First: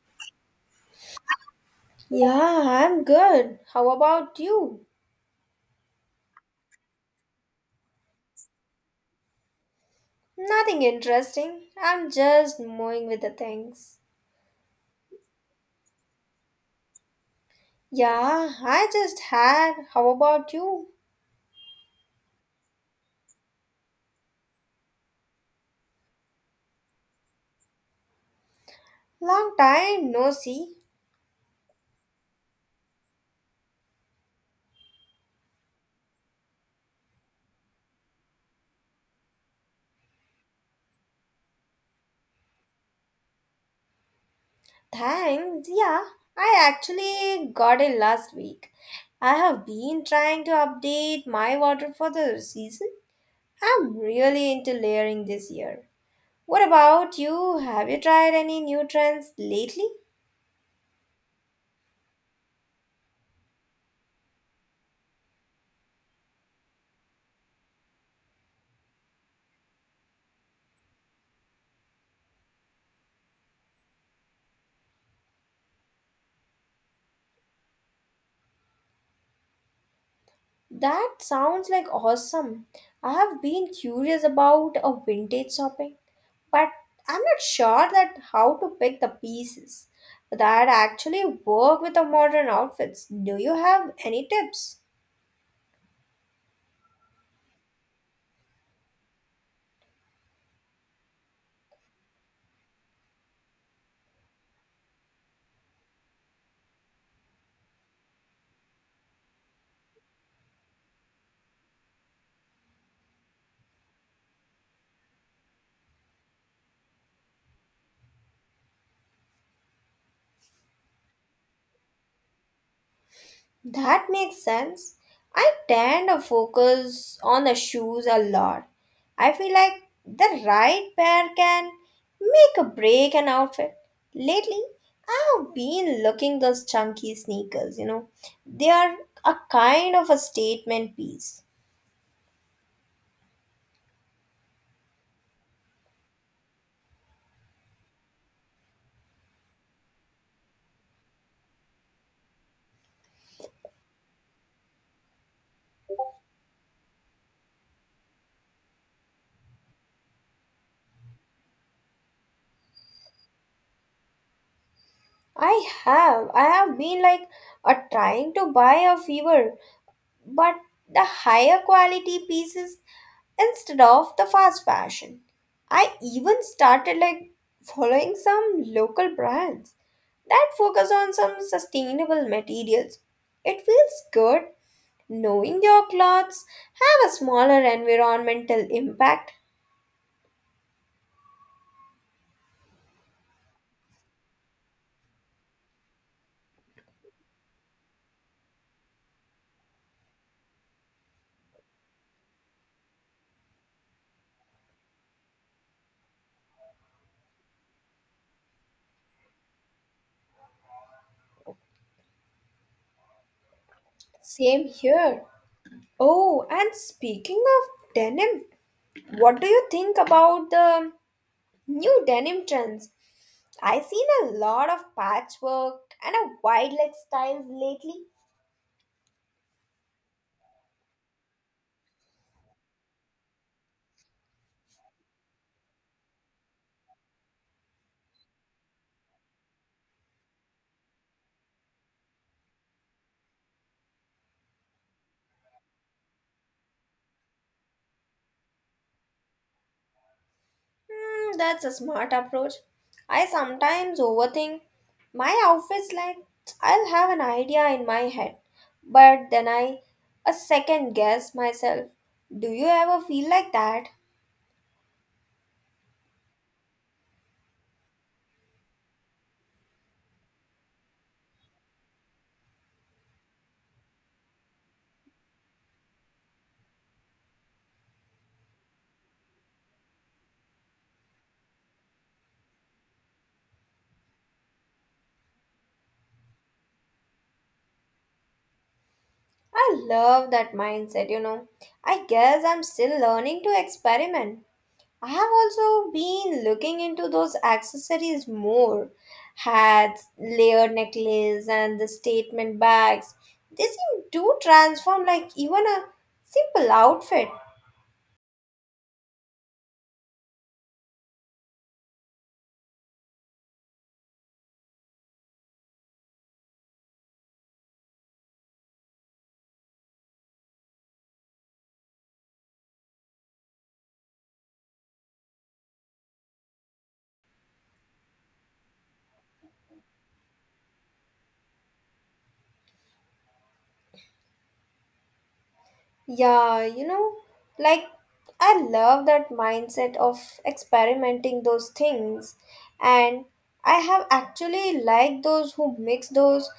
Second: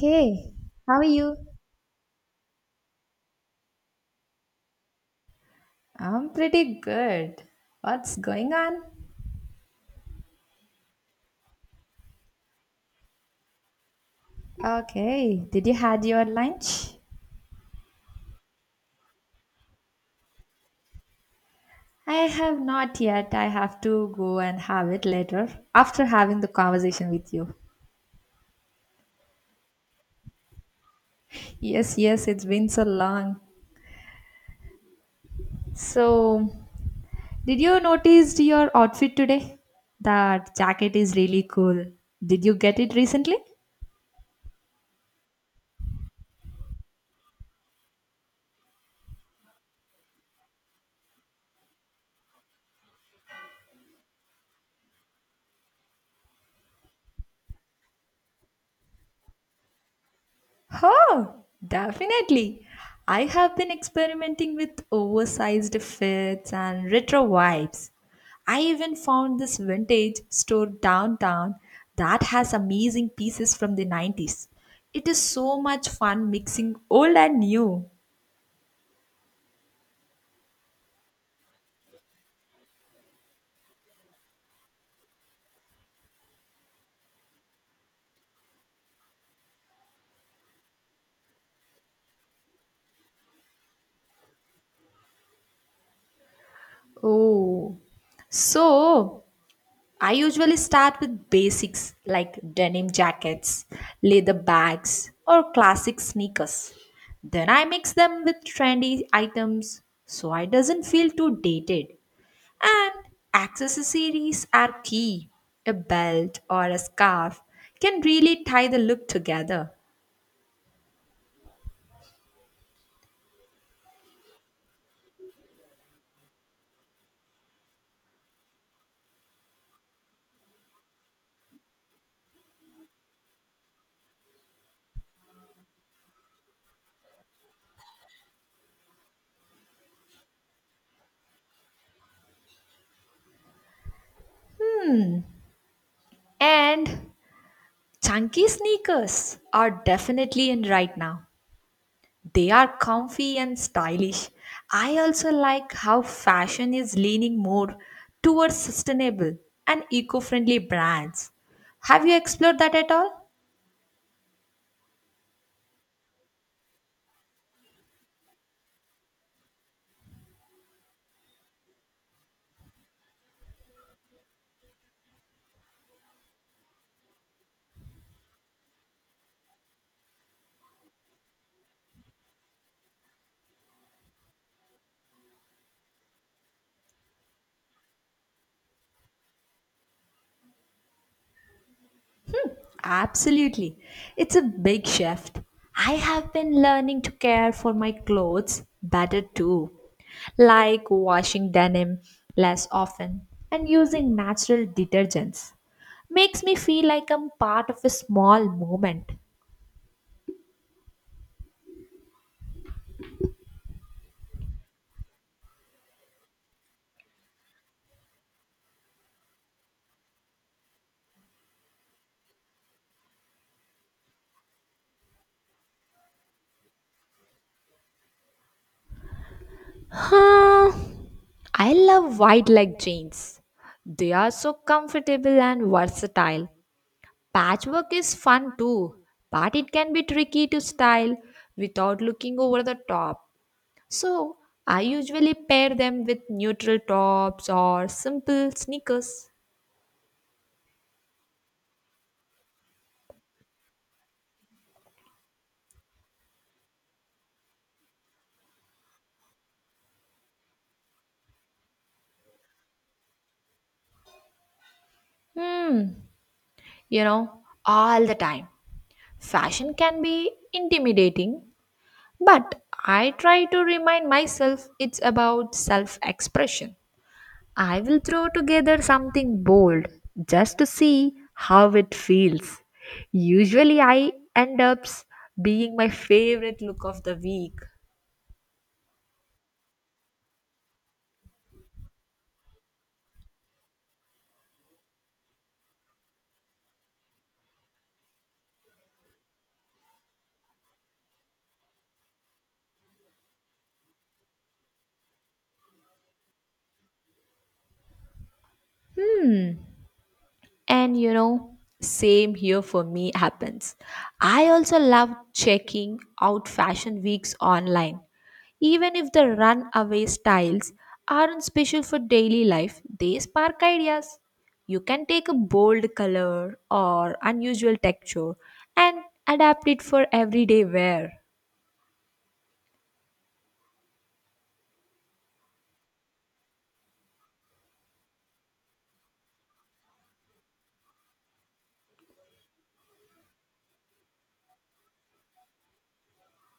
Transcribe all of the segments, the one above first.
Hey, how are you? Yeah, I'm good. How about you? I'm pretty good. What's going on? Nothing interesting. I'm just moving with the things. Okay, did you had your lunch? Yeah, I just had. How about you? I have not yet. I have to go and have it later after having the conversation with you. Long time no see. Yes, yes, it's been so long. So, did you notice your outfit today? That jacket is really cool. Did you get it recently? Thanks. Yeah, I actually got it last week. I have been trying to update my water for the season. I'm really into layering this year. What about you? Have you tried any new trends lately? Oh, definitely. I have been experimenting with oversized fits and retro vibes. I even found this vintage store downtown that has amazing pieces from the 90s. It is so much fun mixing old and new. That sounds like awesome. I have been curious about a vintage shopping, but I'm not sure that how to pick the pieces that actually work with the modern outfits. Do you have any tips? Oh, so I usually start with basics like denim jackets, leather bags, or classic sneakers. Then I mix them with trendy items so it doesn't feel too dated. And accessories are key. A belt or a scarf can really tie the look together. That makes sense. I tend to focus on the shoes a lot. I feel like the right pair can make a break an outfit. Lately, I've been looking those chunky sneakers. They are a kind of a statement piece. And chunky sneakers are definitely in right now. They are comfy and stylish. I also like how fashion is leaning more towards sustainable and eco friendly brands. Have you explored that at all? I have been like a trying to buy a fever but the higher quality pieces instead of the fast fashion. I even started like following some local brands that focus on some sustainable materials. It feels good knowing your clothes have a smaller environmental impact. Absolutely. It's a big shift. I have been learning to care for my clothes better too, like washing denim less often and using natural detergents. Makes me feel like I'm part of a small movement. Same here. Oh, and speaking of denim, what do you think about the new denim trends? I've seen a lot of patchwork and a wildlife styles lately. Huh, I love wide leg jeans. They are so comfortable and versatile. Patchwork is fun too, but it can be tricky to style without looking over the top. So, I usually pair them with neutral tops or simple sneakers. That's a smart approach. I sometimes overthink my outfits like I'll have an idea in my head, but then I a second guess myself. Do you ever feel like that? Hmm, you know, all the time. Fashion can be intimidating, but I try to remind myself it's about self expression. I will throw together something bold just to see how it feels. Usually, I end up being my favorite look of the week. I love that mindset. I guess I'm still learning to experiment. I have also been looking into those accessories more. Hats, layered necklace, and the statement bags. They seem to transform like even a simple outfit. And you know, same here for me happens. I also love checking out fashion weeks online. Even if the runaway styles aren't special for daily life, they spark ideas. You can take a bold color or unusual texture and adapt it for everyday wear. Yeah, like I love that mindset of experimenting those things, and I have actually liked those who mix those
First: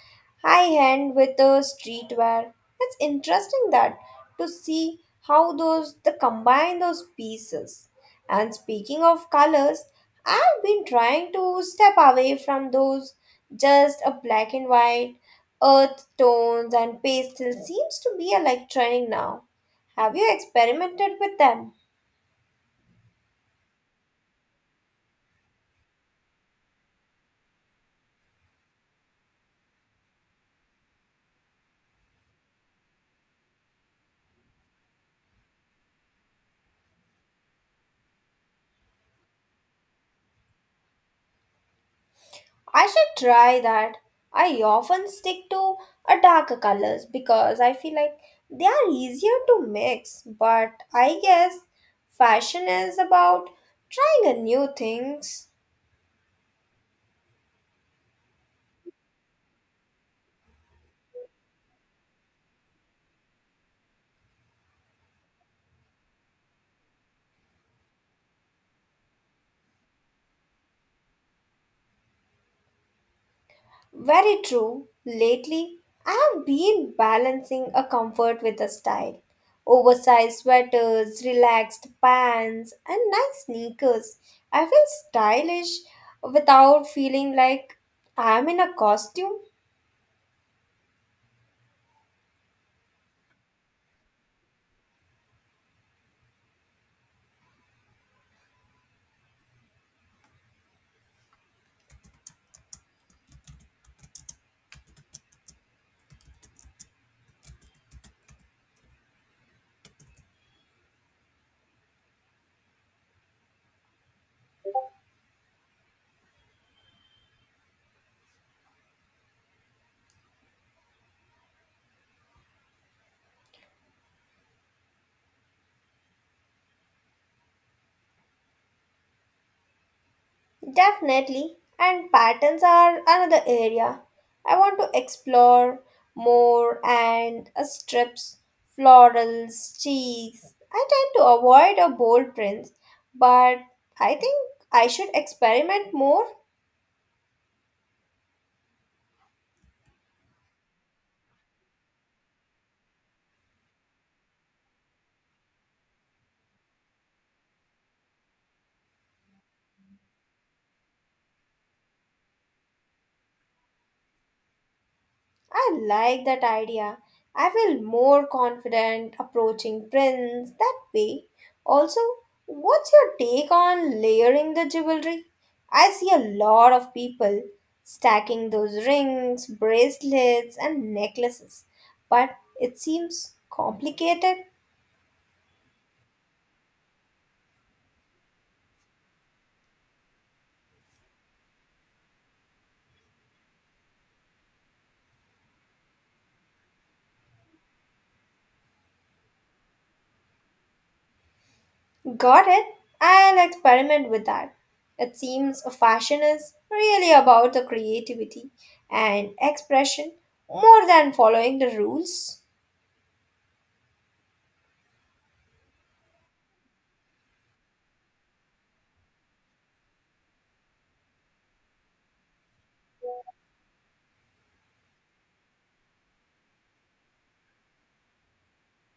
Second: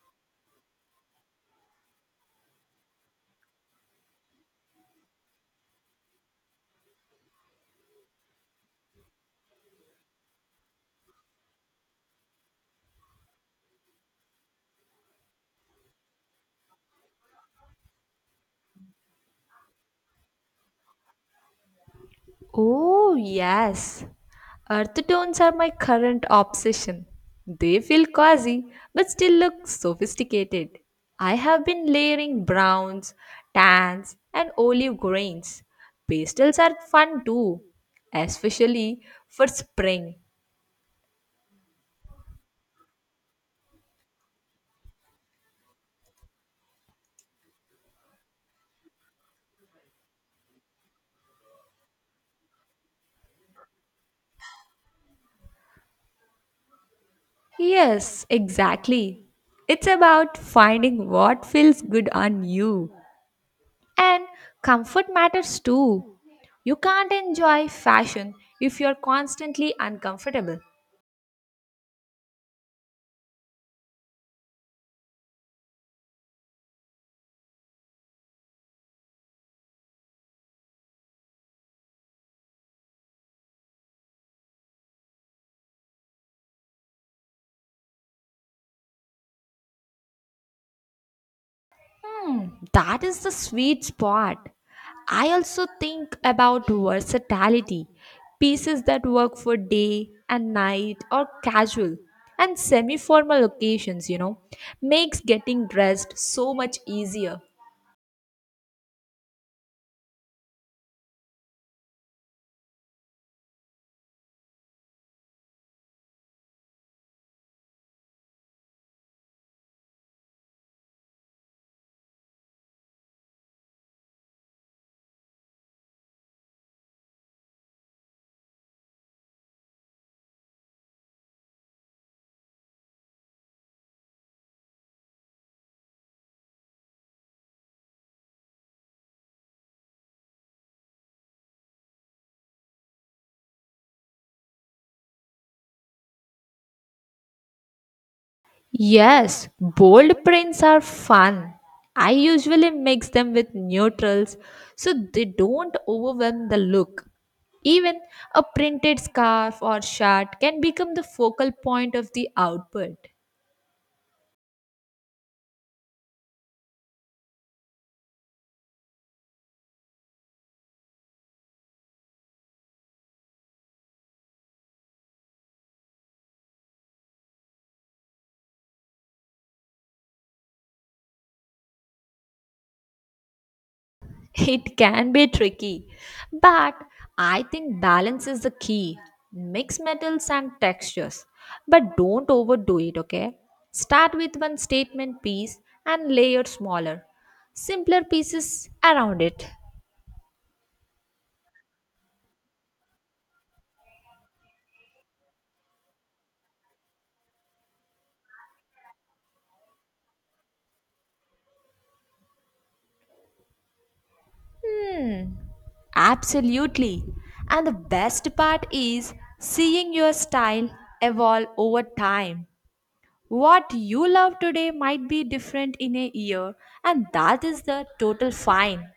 high end with the streetwear. It's interesting that to see how those the combine those pieces. And speaking of colors, I've been trying to step away from those just a black and white Earth tones and pastel seems to be a like trending now. Have you experimented with them? Oh, yes. Earth tones are my current obsession. They feel quasi, but still look sophisticated. I have been layering browns, tans, and olive greens. Pastels are fun too, especially for spring. I should try that. I often stick to a darker colors because I feel like they are easier to mix, but I guess fashion is about trying a new things. Yes, exactly. It's about finding what feels good on you. And comfort matters too. You can't enjoy fashion if you're constantly uncomfortable. Very true. Lately, I have been balancing a comfort with a style. Oversized sweaters, relaxed pants, and nice sneakers. I feel stylish without feeling like I am in a costume. That is the sweet spot. I also think about versatility pieces that work for day and night or casual and semi formal occasions, you know, makes getting dressed so much easier. Definitely. And patterns are another area I want to explore more and strips, florals, cheeks. I tend to avoid a bold prints, but I think I should experiment more. Yes, bold prints are fun. I usually mix them with neutrals so they don't overwhelm the look. Even a printed scarf or shirt can become the focal point of the output. I like that idea. I feel more confident approaching prints that way. Also, what's your take on layering the jewelry? I see a lot of people stacking those rings, bracelets, and necklaces, but it seems complicated. It can be tricky, but I think balance is the key. Mix metals and textures, but don't overdo it, okay? Start with one statement piece and layer smaller, simpler pieces around it. Got it? I'll experiment with that. It seems a fashion is really about the creativity and expression more than following the rules. Hmm, Absolutely. And the best part is seeing your style evolve over time. What you love today might be different in a year, and that is the total fine.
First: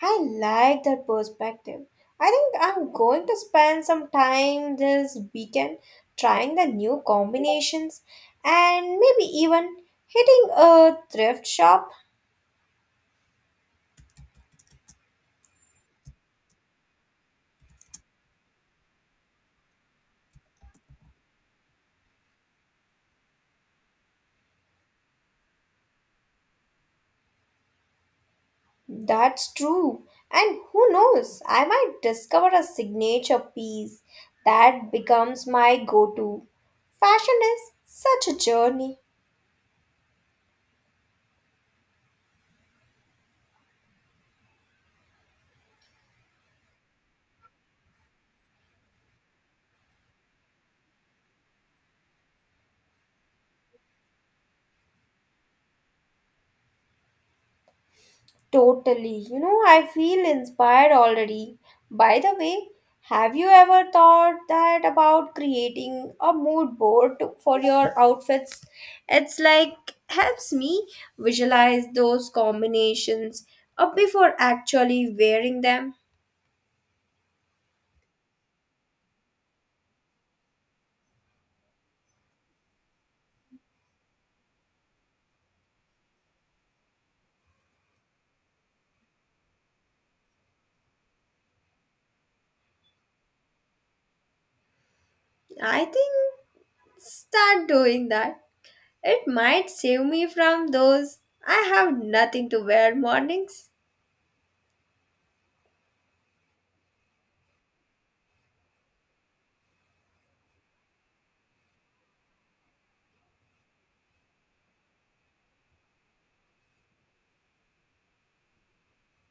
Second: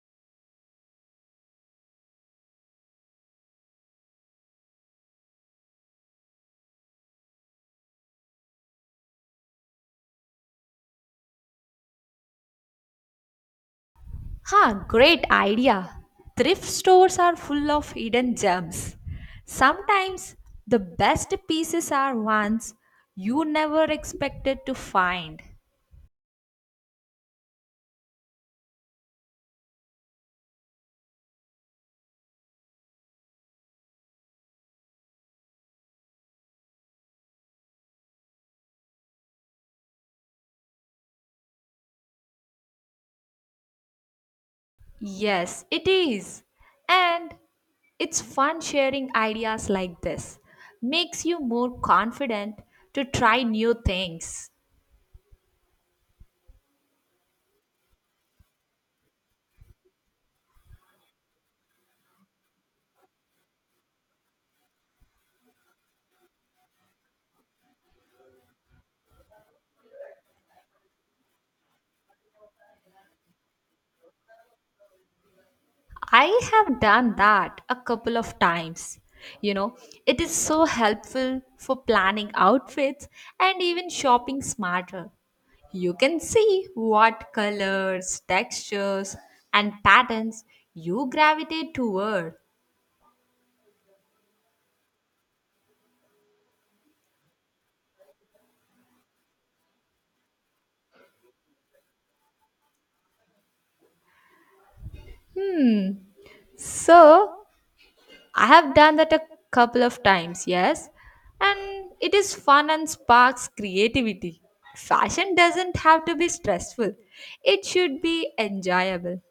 I like that perspective. I think I'm going to spend some time this weekend trying the new combinations and maybe even hitting a thrift shop. Huh, great idea. Thrift stores are full of hidden gems. Sometimes the best pieces are ones you never expected to find. That's true. And who knows, I might discover a signature piece that becomes my go to. Fashion is such a journey. Yes, it is. And it's fun sharing ideas like this. Makes you more confident to try new things. Totally. I feel inspired already. By the way, have you ever thought that about creating a mood board to- for your outfits? It's like helps me visualize those combinations up before actually wearing them. I have done that a couple of times. You know, it is so helpful for planning outfits and even shopping smarter. You can see what colors, textures, and patterns you gravitate toward. I think start doing that. It might save me from those I have nothing to wear mornings. So, I have done that a couple of times, yes, and it is fun and sparks creativity. Fashion doesn't have to be stressful, it should be enjoyable.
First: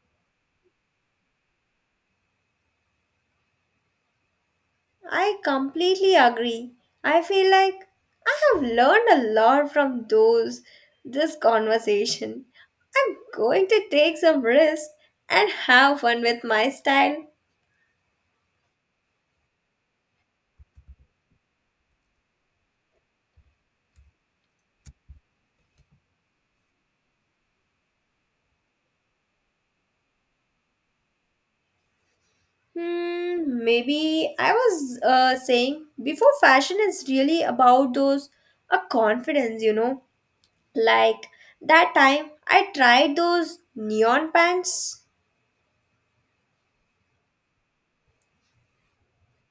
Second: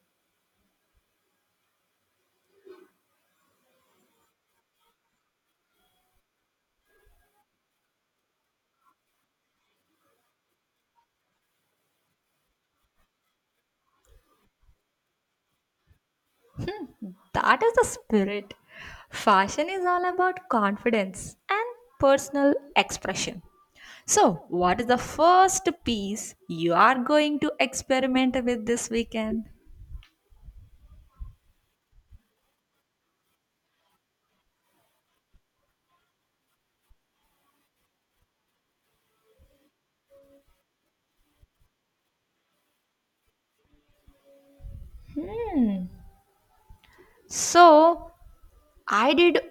I completely agree. I feel like I have learned a lot from those this conversation. I'm going to take some risks and have fun with my style. That is the spirit. Fashion is all about confidence and personal expression. So, what is the first piece you are going to experiment with this weekend? Maybe I was saying before fashion is really about those a confidence. Like that time I tried those neon pants So, I did,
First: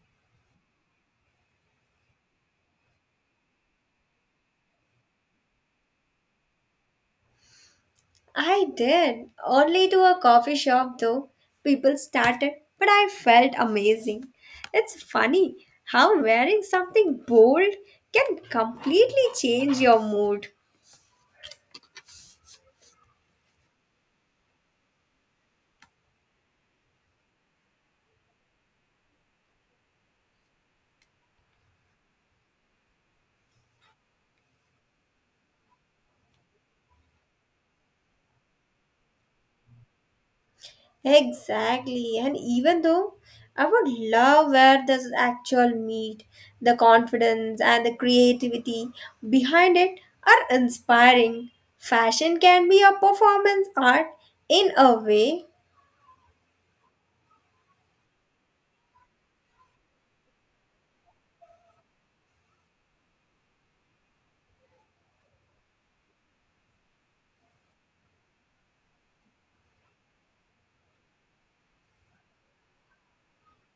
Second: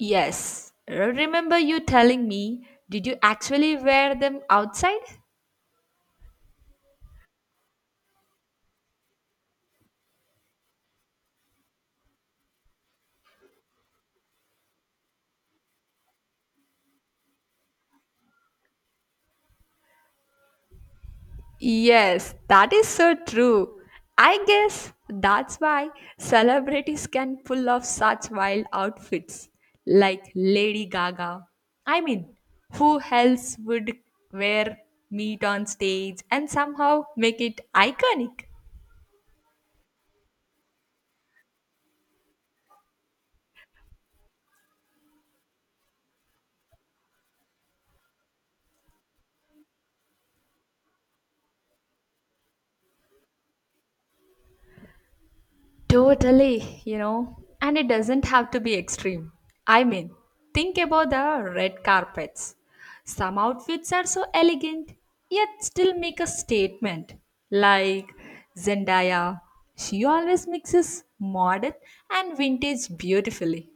yes. Remember you telling me, did you actually wear them outside? I did. Only to a coffee shop though. People started, but I felt amazing. It's funny how wearing something bold can completely change your mood. Yes, that is so true. I guess that's why celebrities can pull off such wild outfits like Lady Gaga. I mean, who else would wear meat on stage and somehow make it iconic? Exactly. And even though I would love where this actual meat, the confidence and the creativity behind it are inspiring. Fashion can be a performance art in a way. Totally, you know, and it doesn't have to be extreme. I mean, think about the red carpets. Some outfits are so elegant, yet still make a statement. Like Zendaya, she always mixes modern and vintage beautifully.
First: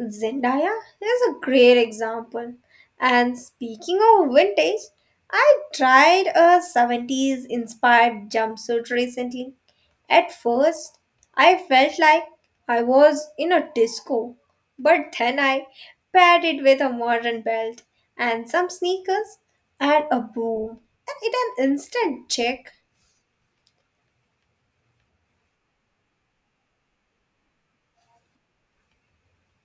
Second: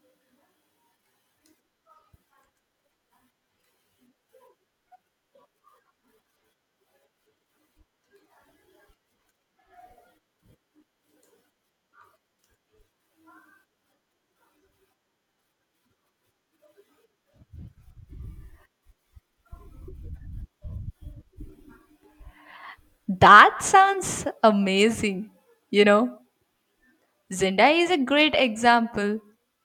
Zendaya is a great example. And speaking of vintage, I tried a 70s inspired jumpsuit recently. At first, I felt like I was in a disco, but then I paired it with a modern belt and some sneakers and a boom. And it an instant check. That sounds amazing. You know, Zendaya is a great example.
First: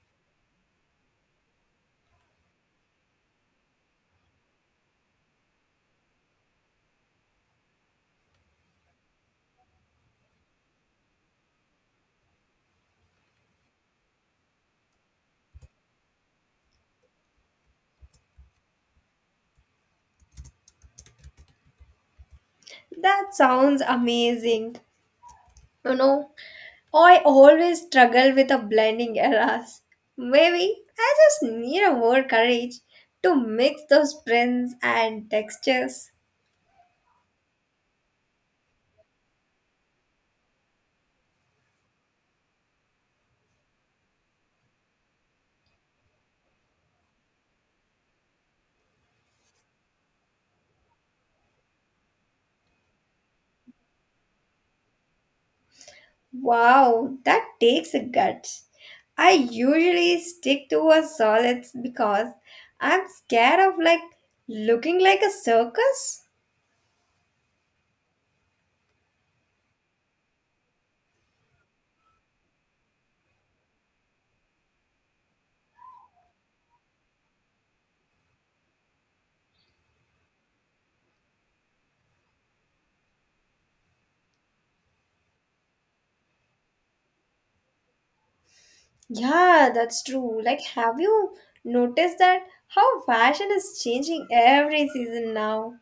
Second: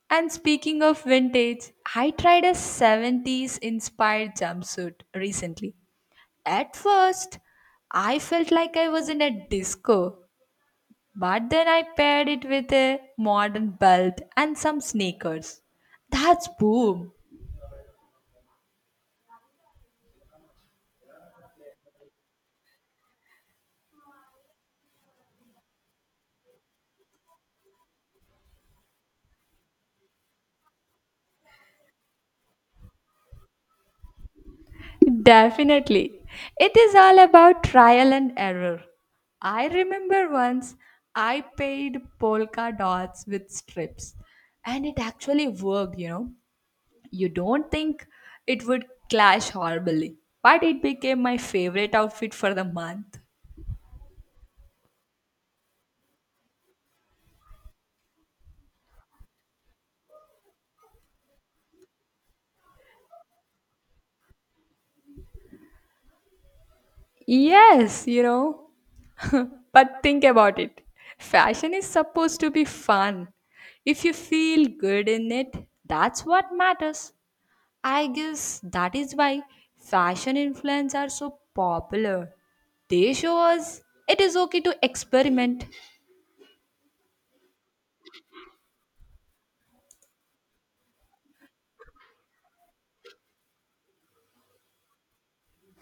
And speaking of vintage, I tried a 70s inspired jumpsuit recently. At first, I felt like I was in a disco, but then I paired it with a modern belt and some sneakers. That's boom. That sounds amazing. You know, Oh, I always struggle with the blending errors. Maybe I just need a more courage to mix those prints and textures. Definitely. It is all about trial and error. I remember once I paid polka dots with strips and it actually worked, you know. You don't think it would clash horribly, but it became my favorite outfit for the month. Wow, that takes a guts. I usually stick to a solids because I'm scared of like looking like a circus. Yes, you know, but think about it fashion is supposed to be fun. If you feel good in it, that's what matters. I guess that is why fashion influencers are so popular. They show us it is okay to experiment. Yeah, that's true. Like, have you noticed that how fashion is changing every season now?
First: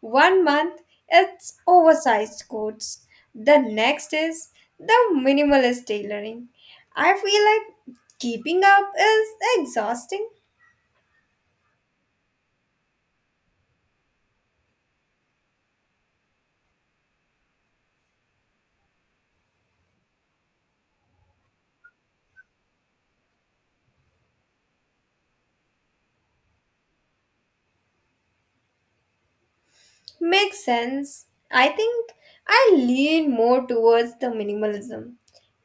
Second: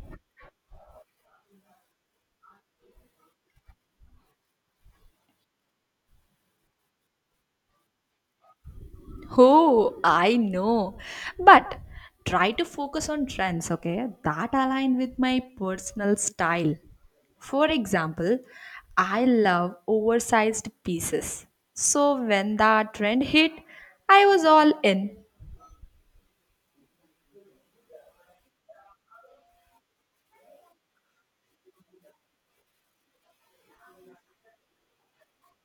One month, it's oversized coats. The next is the minimalist tailoring. I feel like keeping up is Oh, exhausting. I know. But try to focus on trends, okay, that align with my personal style. For example, I love oversized pieces. So when the trend hit, I was all in. Makes sense. I think I lean more towards the minimalism.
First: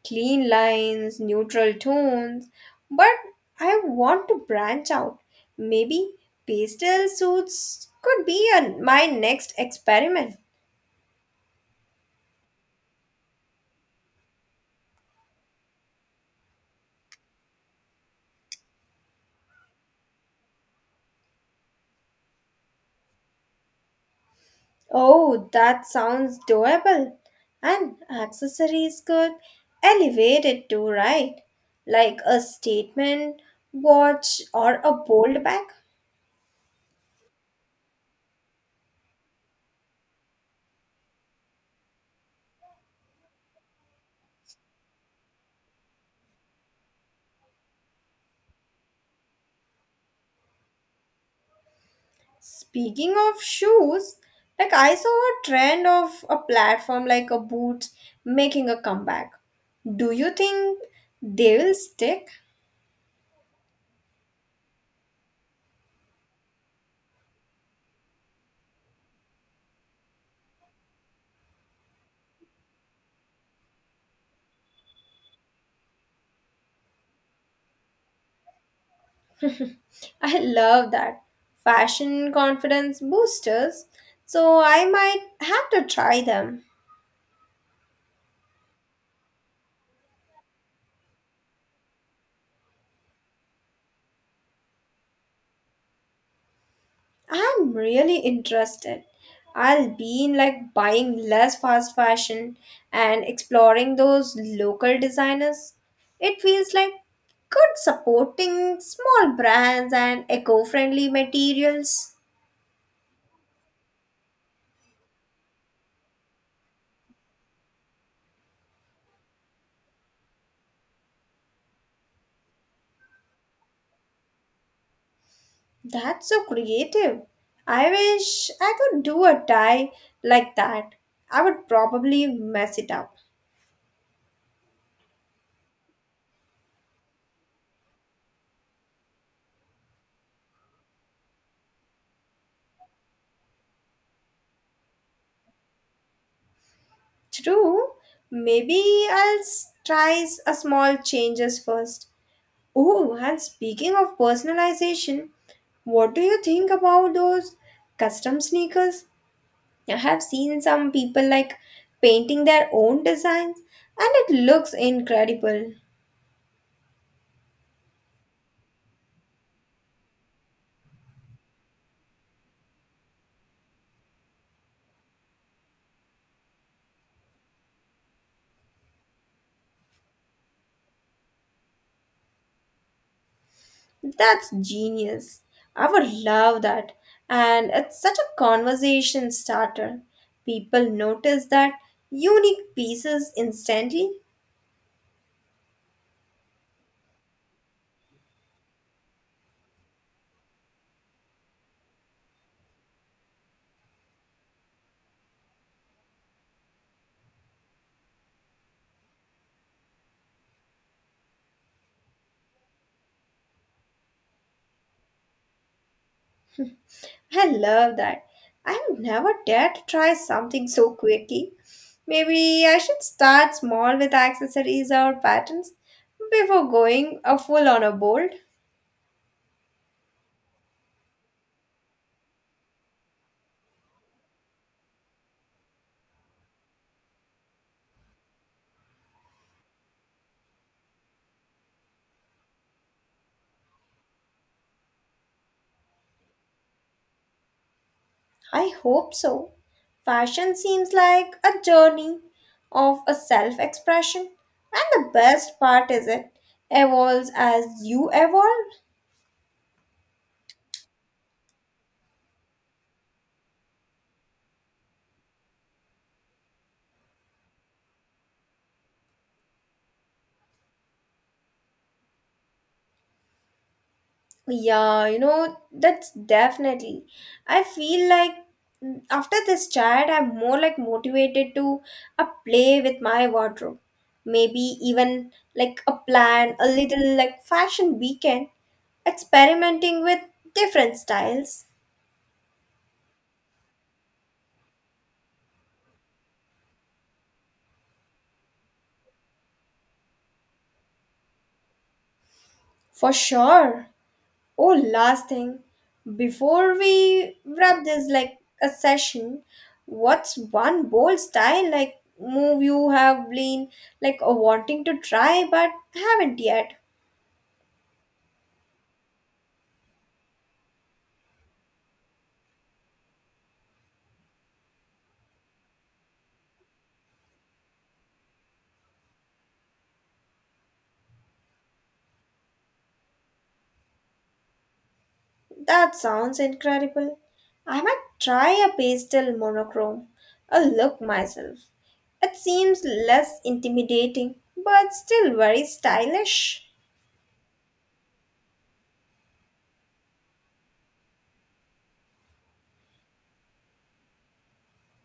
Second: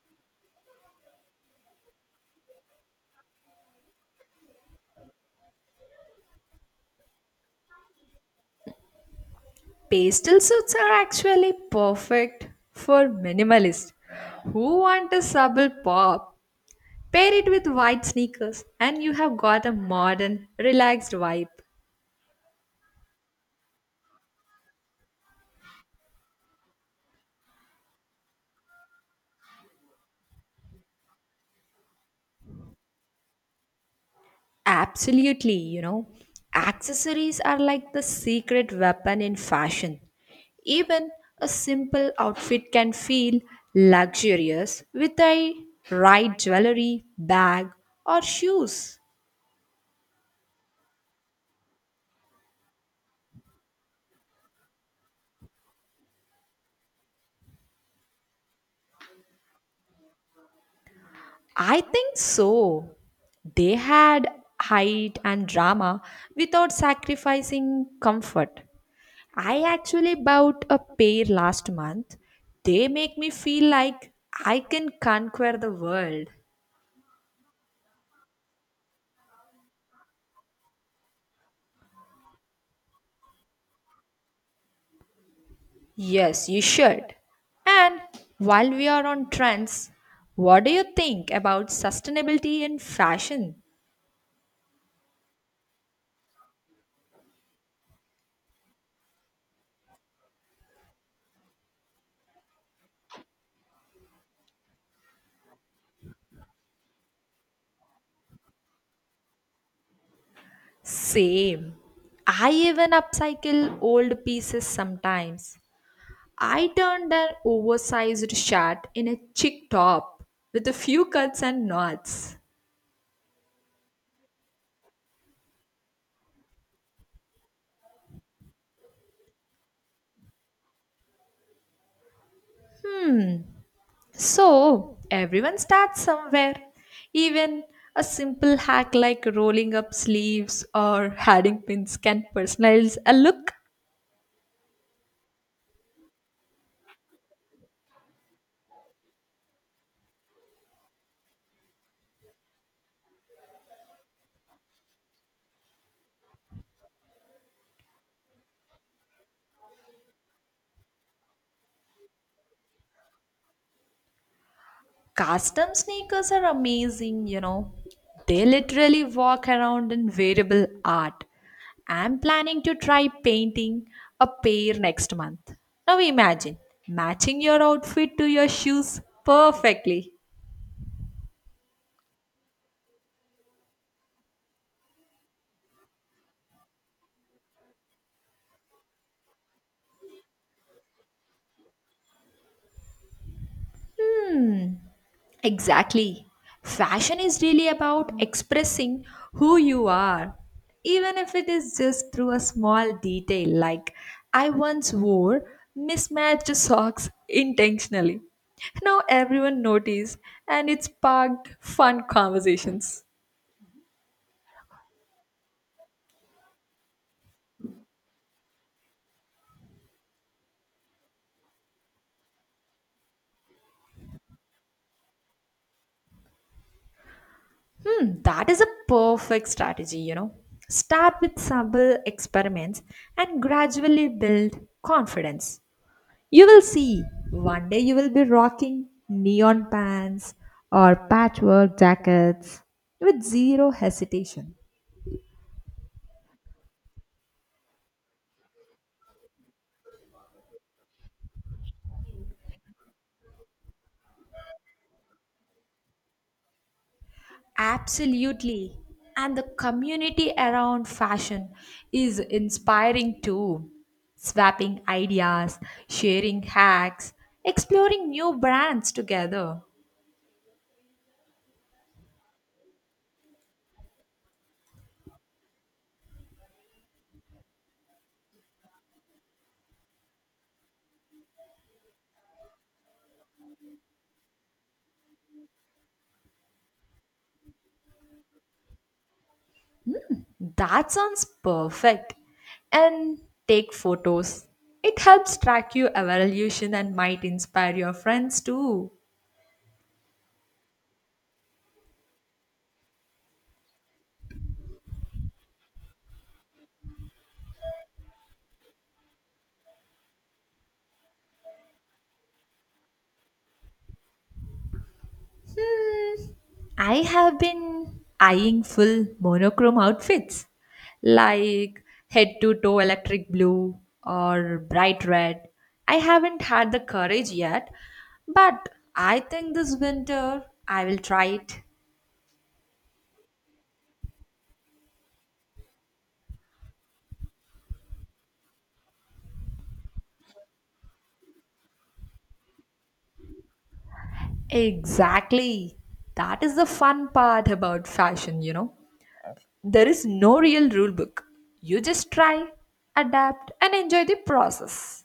Clean lines, neutral tones, but I want to branch out. Maybe pastel suits could be a, my next experiment. Pastel suits are actually perfect for minimalists who want a subtle pop. Pair it with white sneakers, and you have got a modern, relaxed vibe. Oh, that sounds doable. And accessories could elevate it too, right? Like a statement watch or a bold Absolutely, bag. you know, accessories are like the secret weapon in fashion. Even a simple outfit can feel luxurious with a right jewelry, bag, or shoes. Speaking of shoes, like I saw a trend of a platform like a boot making a comeback. Do you think they will I think stick? so. They had height and drama without sacrificing comfort. I actually bought a pair last month. They make me feel like I can conquer the world. I love that. Fashion confidence boosters. So I might have to try Yes, you them. should. And while we are on trends, what do you think about sustainability in fashion? I'm really interested. I'll be in like buying less fast fashion and exploring those local designers. It feels like good supporting small brands and eco-friendly Same. materials. I even upcycle old pieces sometimes. I turned an oversized shirt in a chic top with a few cuts and knots. That's so creative. I wish I could do a tie like that. I would probably mess it up. So, everyone starts somewhere. Even a simple hack like rolling up sleeves or adding pins can personalize a look. True. Maybe I'll a small changes first. Oh, and speaking of personalization, what do you think about those custom sneakers? I have seen some people like painting their own designs and it looks Custom incredible. sneakers are amazing, you know. They literally walk around in variable art. I'm planning to try painting a pair next month. Now imagine matching your outfit to your shoes perfectly. That's genius. I would love that. And it's such a conversation starter. People notice that unique pieces instantly. Exactly. Fashion is really about expressing who you are, even if it is just through a small detail. Like, I once wore mismatched socks intentionally. Now everyone noticed, and it sparked fun conversations. I love that. I've never dared to try something so quickly. Maybe I should start small with accessories or patterns before going a full on a bold. That is a perfect strategy, you know. Start with simple experiments and gradually build confidence. You will see. One day you will be rocking neon pants or patchwork jackets with zero hesitation. I hope so. Fashion seems like a journey of a self expression, and the best part is it evolves as you evolve. Absolutely. And the community around fashion is inspiring too. Swapping ideas, sharing hacks, exploring new brands together. Yeah, that's definitely. I feel like after this chat, I'm more like motivated to a play with my wardrobe. Maybe even like a plan, a little like fashion weekend, experimenting with That different sounds styles. perfect. And take photos. It helps track your evolution and might inspire your friends too. For sure. Oh, last thing, before we wrap this like a session, what's one bold style like move you have been like wanting to try but haven't yet? I have been eyeing full monochrome outfits like head to toe electric blue or bright red. I haven't had the courage yet, but I think this winter I will try it. That sounds incredible. I might try a pastel monochrome. A look myself. It seems less intimidating, but still very Exactly. That is the stylish. fun part about fashion, you know. There is no real rule book. You just try, adapt, and enjoy the process.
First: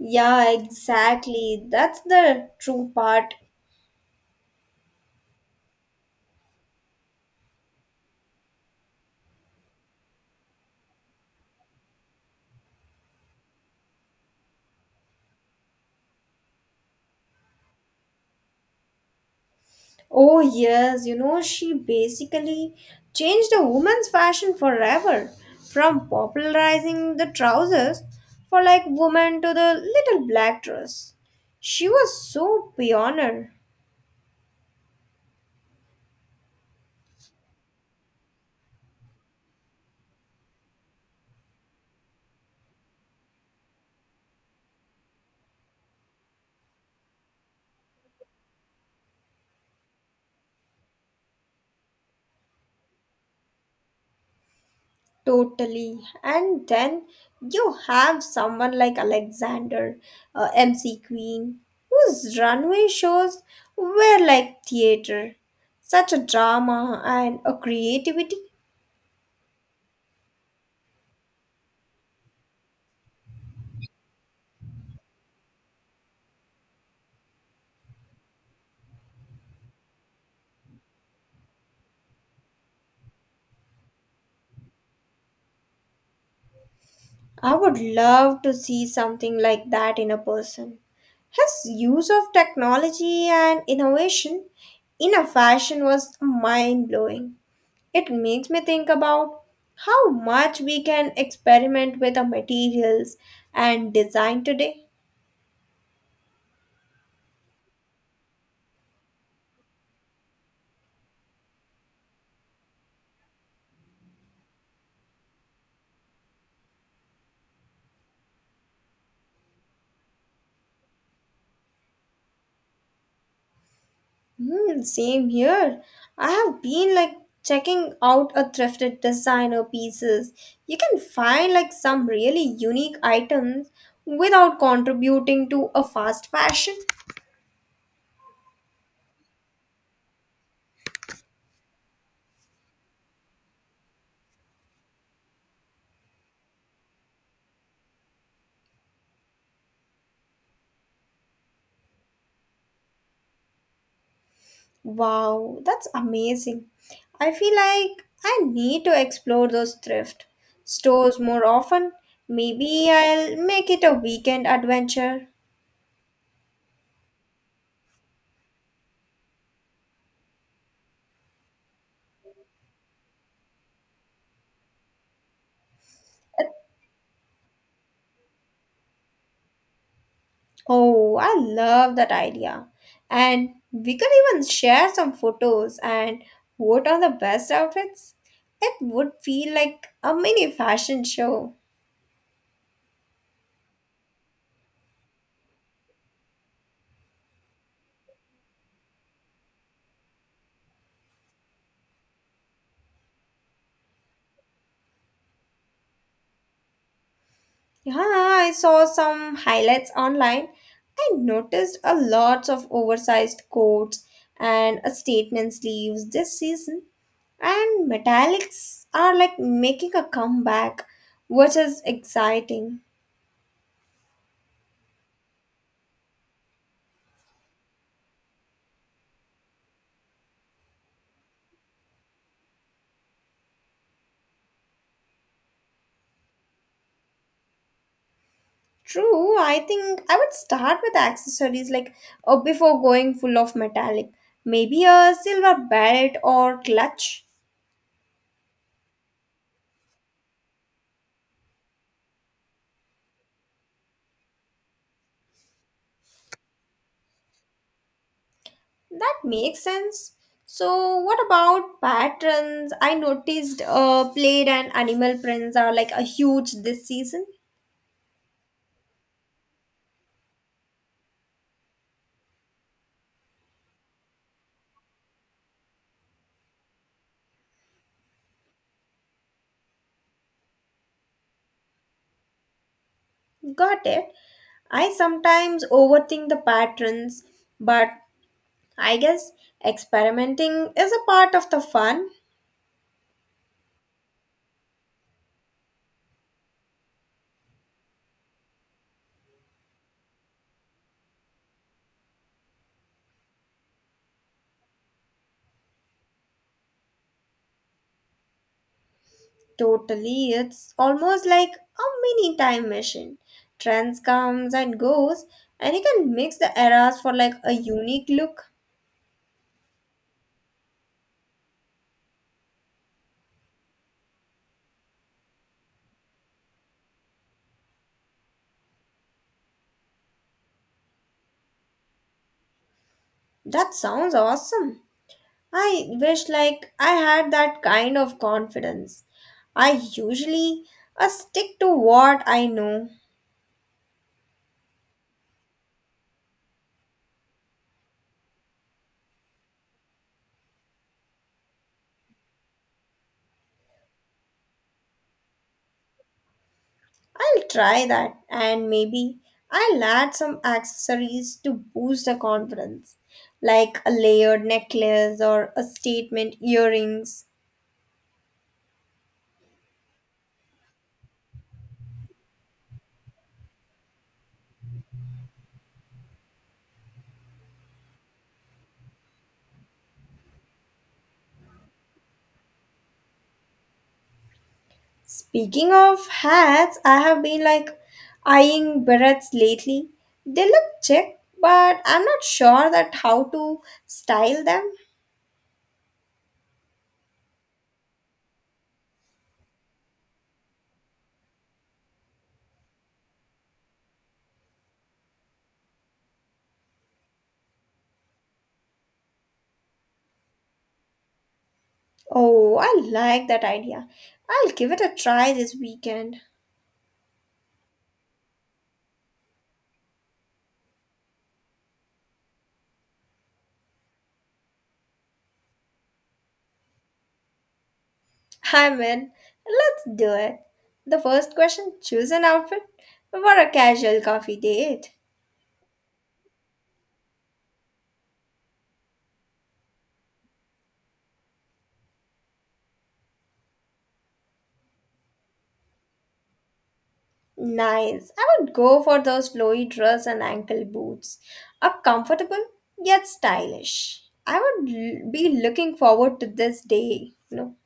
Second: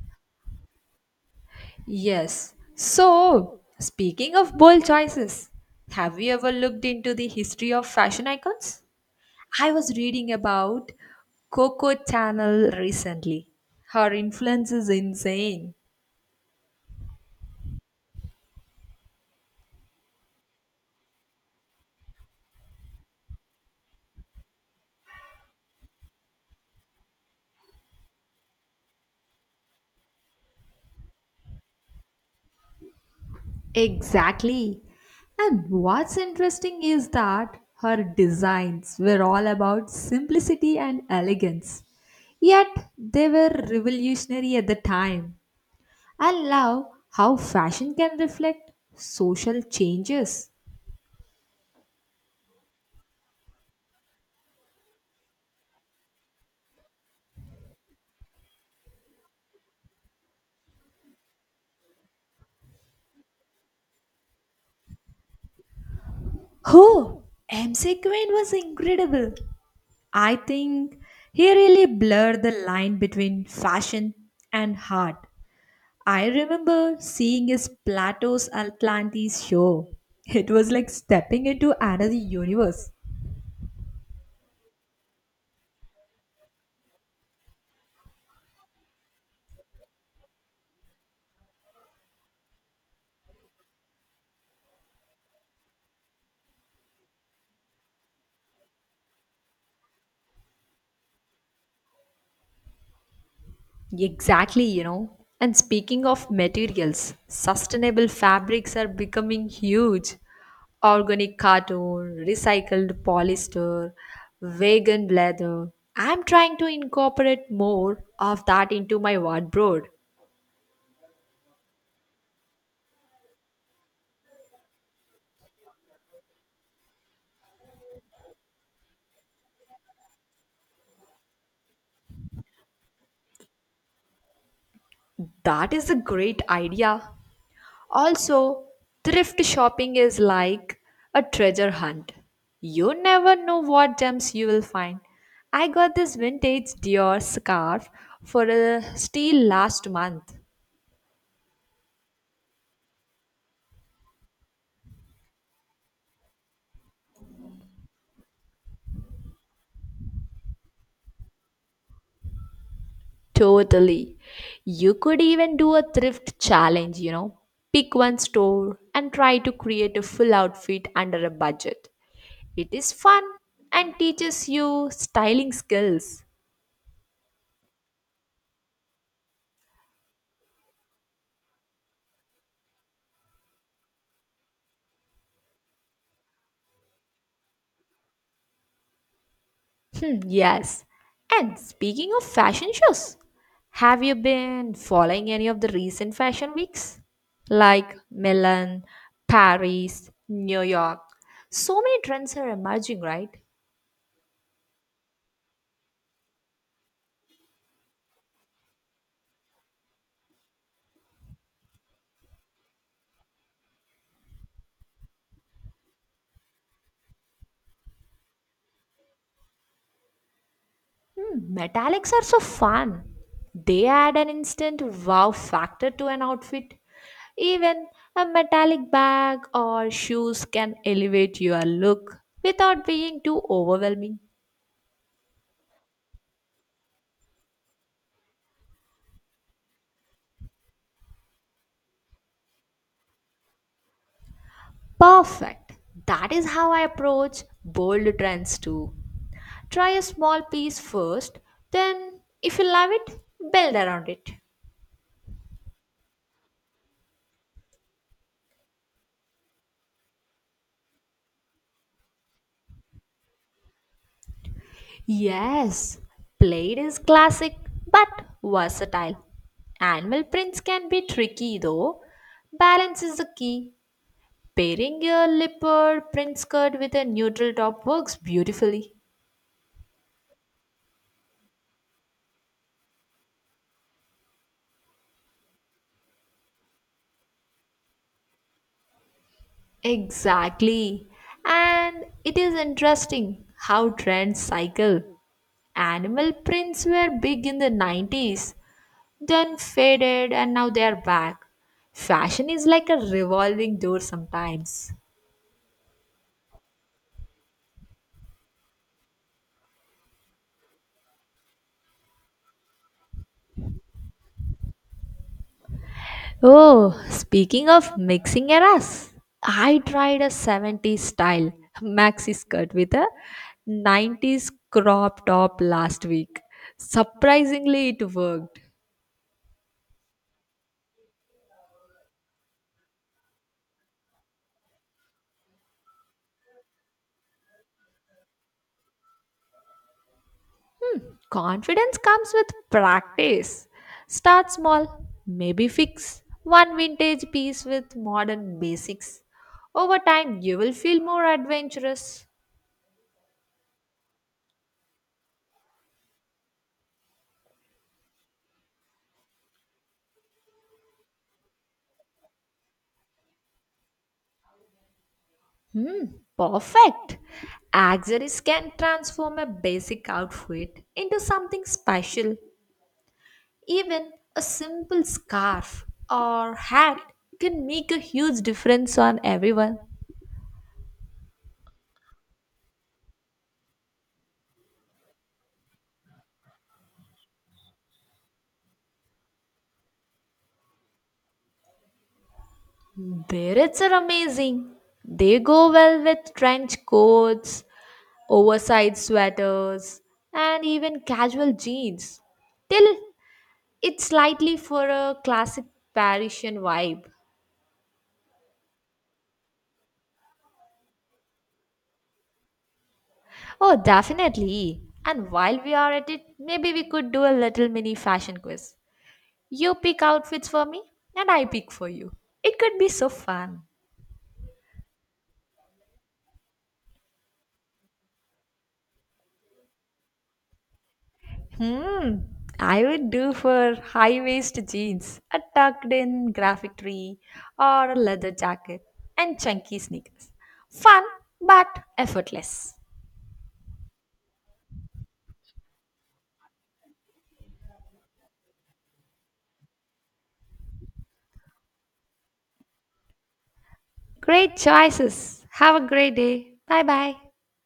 Yeah, exactly. That's the Yes. true part. So, speaking of bold choices, have you ever looked into the history of fashion icons? I was reading about Coco Channel recently. Her influence is insane. Oh, yes, she basically changed the women's fashion forever from popularizing the trousers for like women to the little black dress. She was so pioneer, Exactly. And what's interesting is that her designs were all about simplicity and elegance. Yet they were revolutionary at the time. I love how fashion can reflect social changes. totally. And then you have someone like Alexander, MC Queen, whose runway shows were like theater, such a drama Oh, and a MC Quinn creativity. was incredible. I think he really blurred the line between fashion and heart. I remember seeing his Plato's Atlantis show. It was like stepping into another universe. I would love to see something like that in a person. His use of technology and innovation in a fashion was mind blowing. It makes me think about how much we can experiment with the materials and design Exactly, you today. know. And speaking of materials, sustainable fabrics are becoming huge. Organic cotton, recycled polyester, vegan leather. I'm trying to incorporate more of that into my wardrobe. Same here. I have been like checking out a thrifted designer pieces. You can find like some really unique items without contributing to That a is a fast great fashion. idea. Also, thrift shopping is like a treasure hunt. You never know what gems you will find. I got this vintage Dior scarf for a steal last month. Wow, that's amazing. I feel like I need to explore those thrift stores more often. Maybe I'll make it a Totally. weekend You could adventure. even do a thrift challenge, you know. Pick one store and try to create a full outfit under a budget. It is fun and teaches you styling skills. Oh, I love that idea. And we could even share some photos and vote on the best outfits. It would feel like a Hmm, mini yes. fashion show. And speaking of fashion shows, have you been following any of the recent fashion weeks? Like Milan, Paris, New York. So many trends are emerging, right? Yeah, I saw some highlights online. I noticed a lot of oversized coats and a statement sleeves this season, and metallics are like making a comeback, which is Metallics are so exciting. fun. They add an instant wow factor to an outfit. Even a metallic bag or shoes can elevate your look without being too overwhelming. True, I think I would start with accessories like before going full of metallic, maybe a silver Perfect. belt That is or how I clutch. approach bold trends too. Try a small piece first, then, if you love it, build around it. That makes sense. So, what about patterns? I noticed plaid and animal prints are like Yes, a huge plaid this is season. classic but versatile. Animal prints can be tricky though. Balance is the key. Pairing a leopard print skirt with a neutral top works beautifully. Got it. I sometimes overthink the patterns, but I guess experimenting is Exactly. a part of the And fun. it is interesting how trends cycle. Animal prints were big in the 90s, then faded, and now they are back. Fashion is like a revolving door sometimes. Totally, it's almost like a mini time machine. Trends comes and goes, and you can mix the Oh, eras for like a speaking of unique look. mixing eras, I tried a 70s style maxi skirt with a 90s crop top last week. Surprisingly, it worked. That sounds awesome. I wish like I had that kind of confidence. I usually I stick to Confidence what comes I with know. practice. Start small, maybe fix one vintage piece with modern basics. Over time, you will feel more adventurous. I'll try that and maybe I'll add some accessories to boost the confidence, like a layered necklace or a statement Perfect! earrings. Accessories can transform a basic outfit into something special. Even a simple scarf or hat can make a huge difference on everyone. Speaking of hats, I have been like eyeing berets lately. They look chic, but I'm not sure that how to Berets are style them. amazing. They go well with trench coats, oversized sweaters, and even casual jeans. Till it's slightly for a classic Parisian vibe. Oh, I like that Oh, idea. I'll give it definitely. a And try this while we are at weekend. it, maybe we could do a little mini fashion quiz. You pick outfits for me, and I pick for you. It could be so fun. I'm in. Let's do it. The first question choose Hmm. an outfit I would for do a for casual high coffee waist date. jeans, a tucked in graphic tee, or a leather jacket, and chunky sneakers. Fun, but effortless. Nice. I would go for those flowy dress and ankle boots. Are comfortable yet stylish. I Great would be choices. looking Have a great forward to day. this Bye day. bye. No.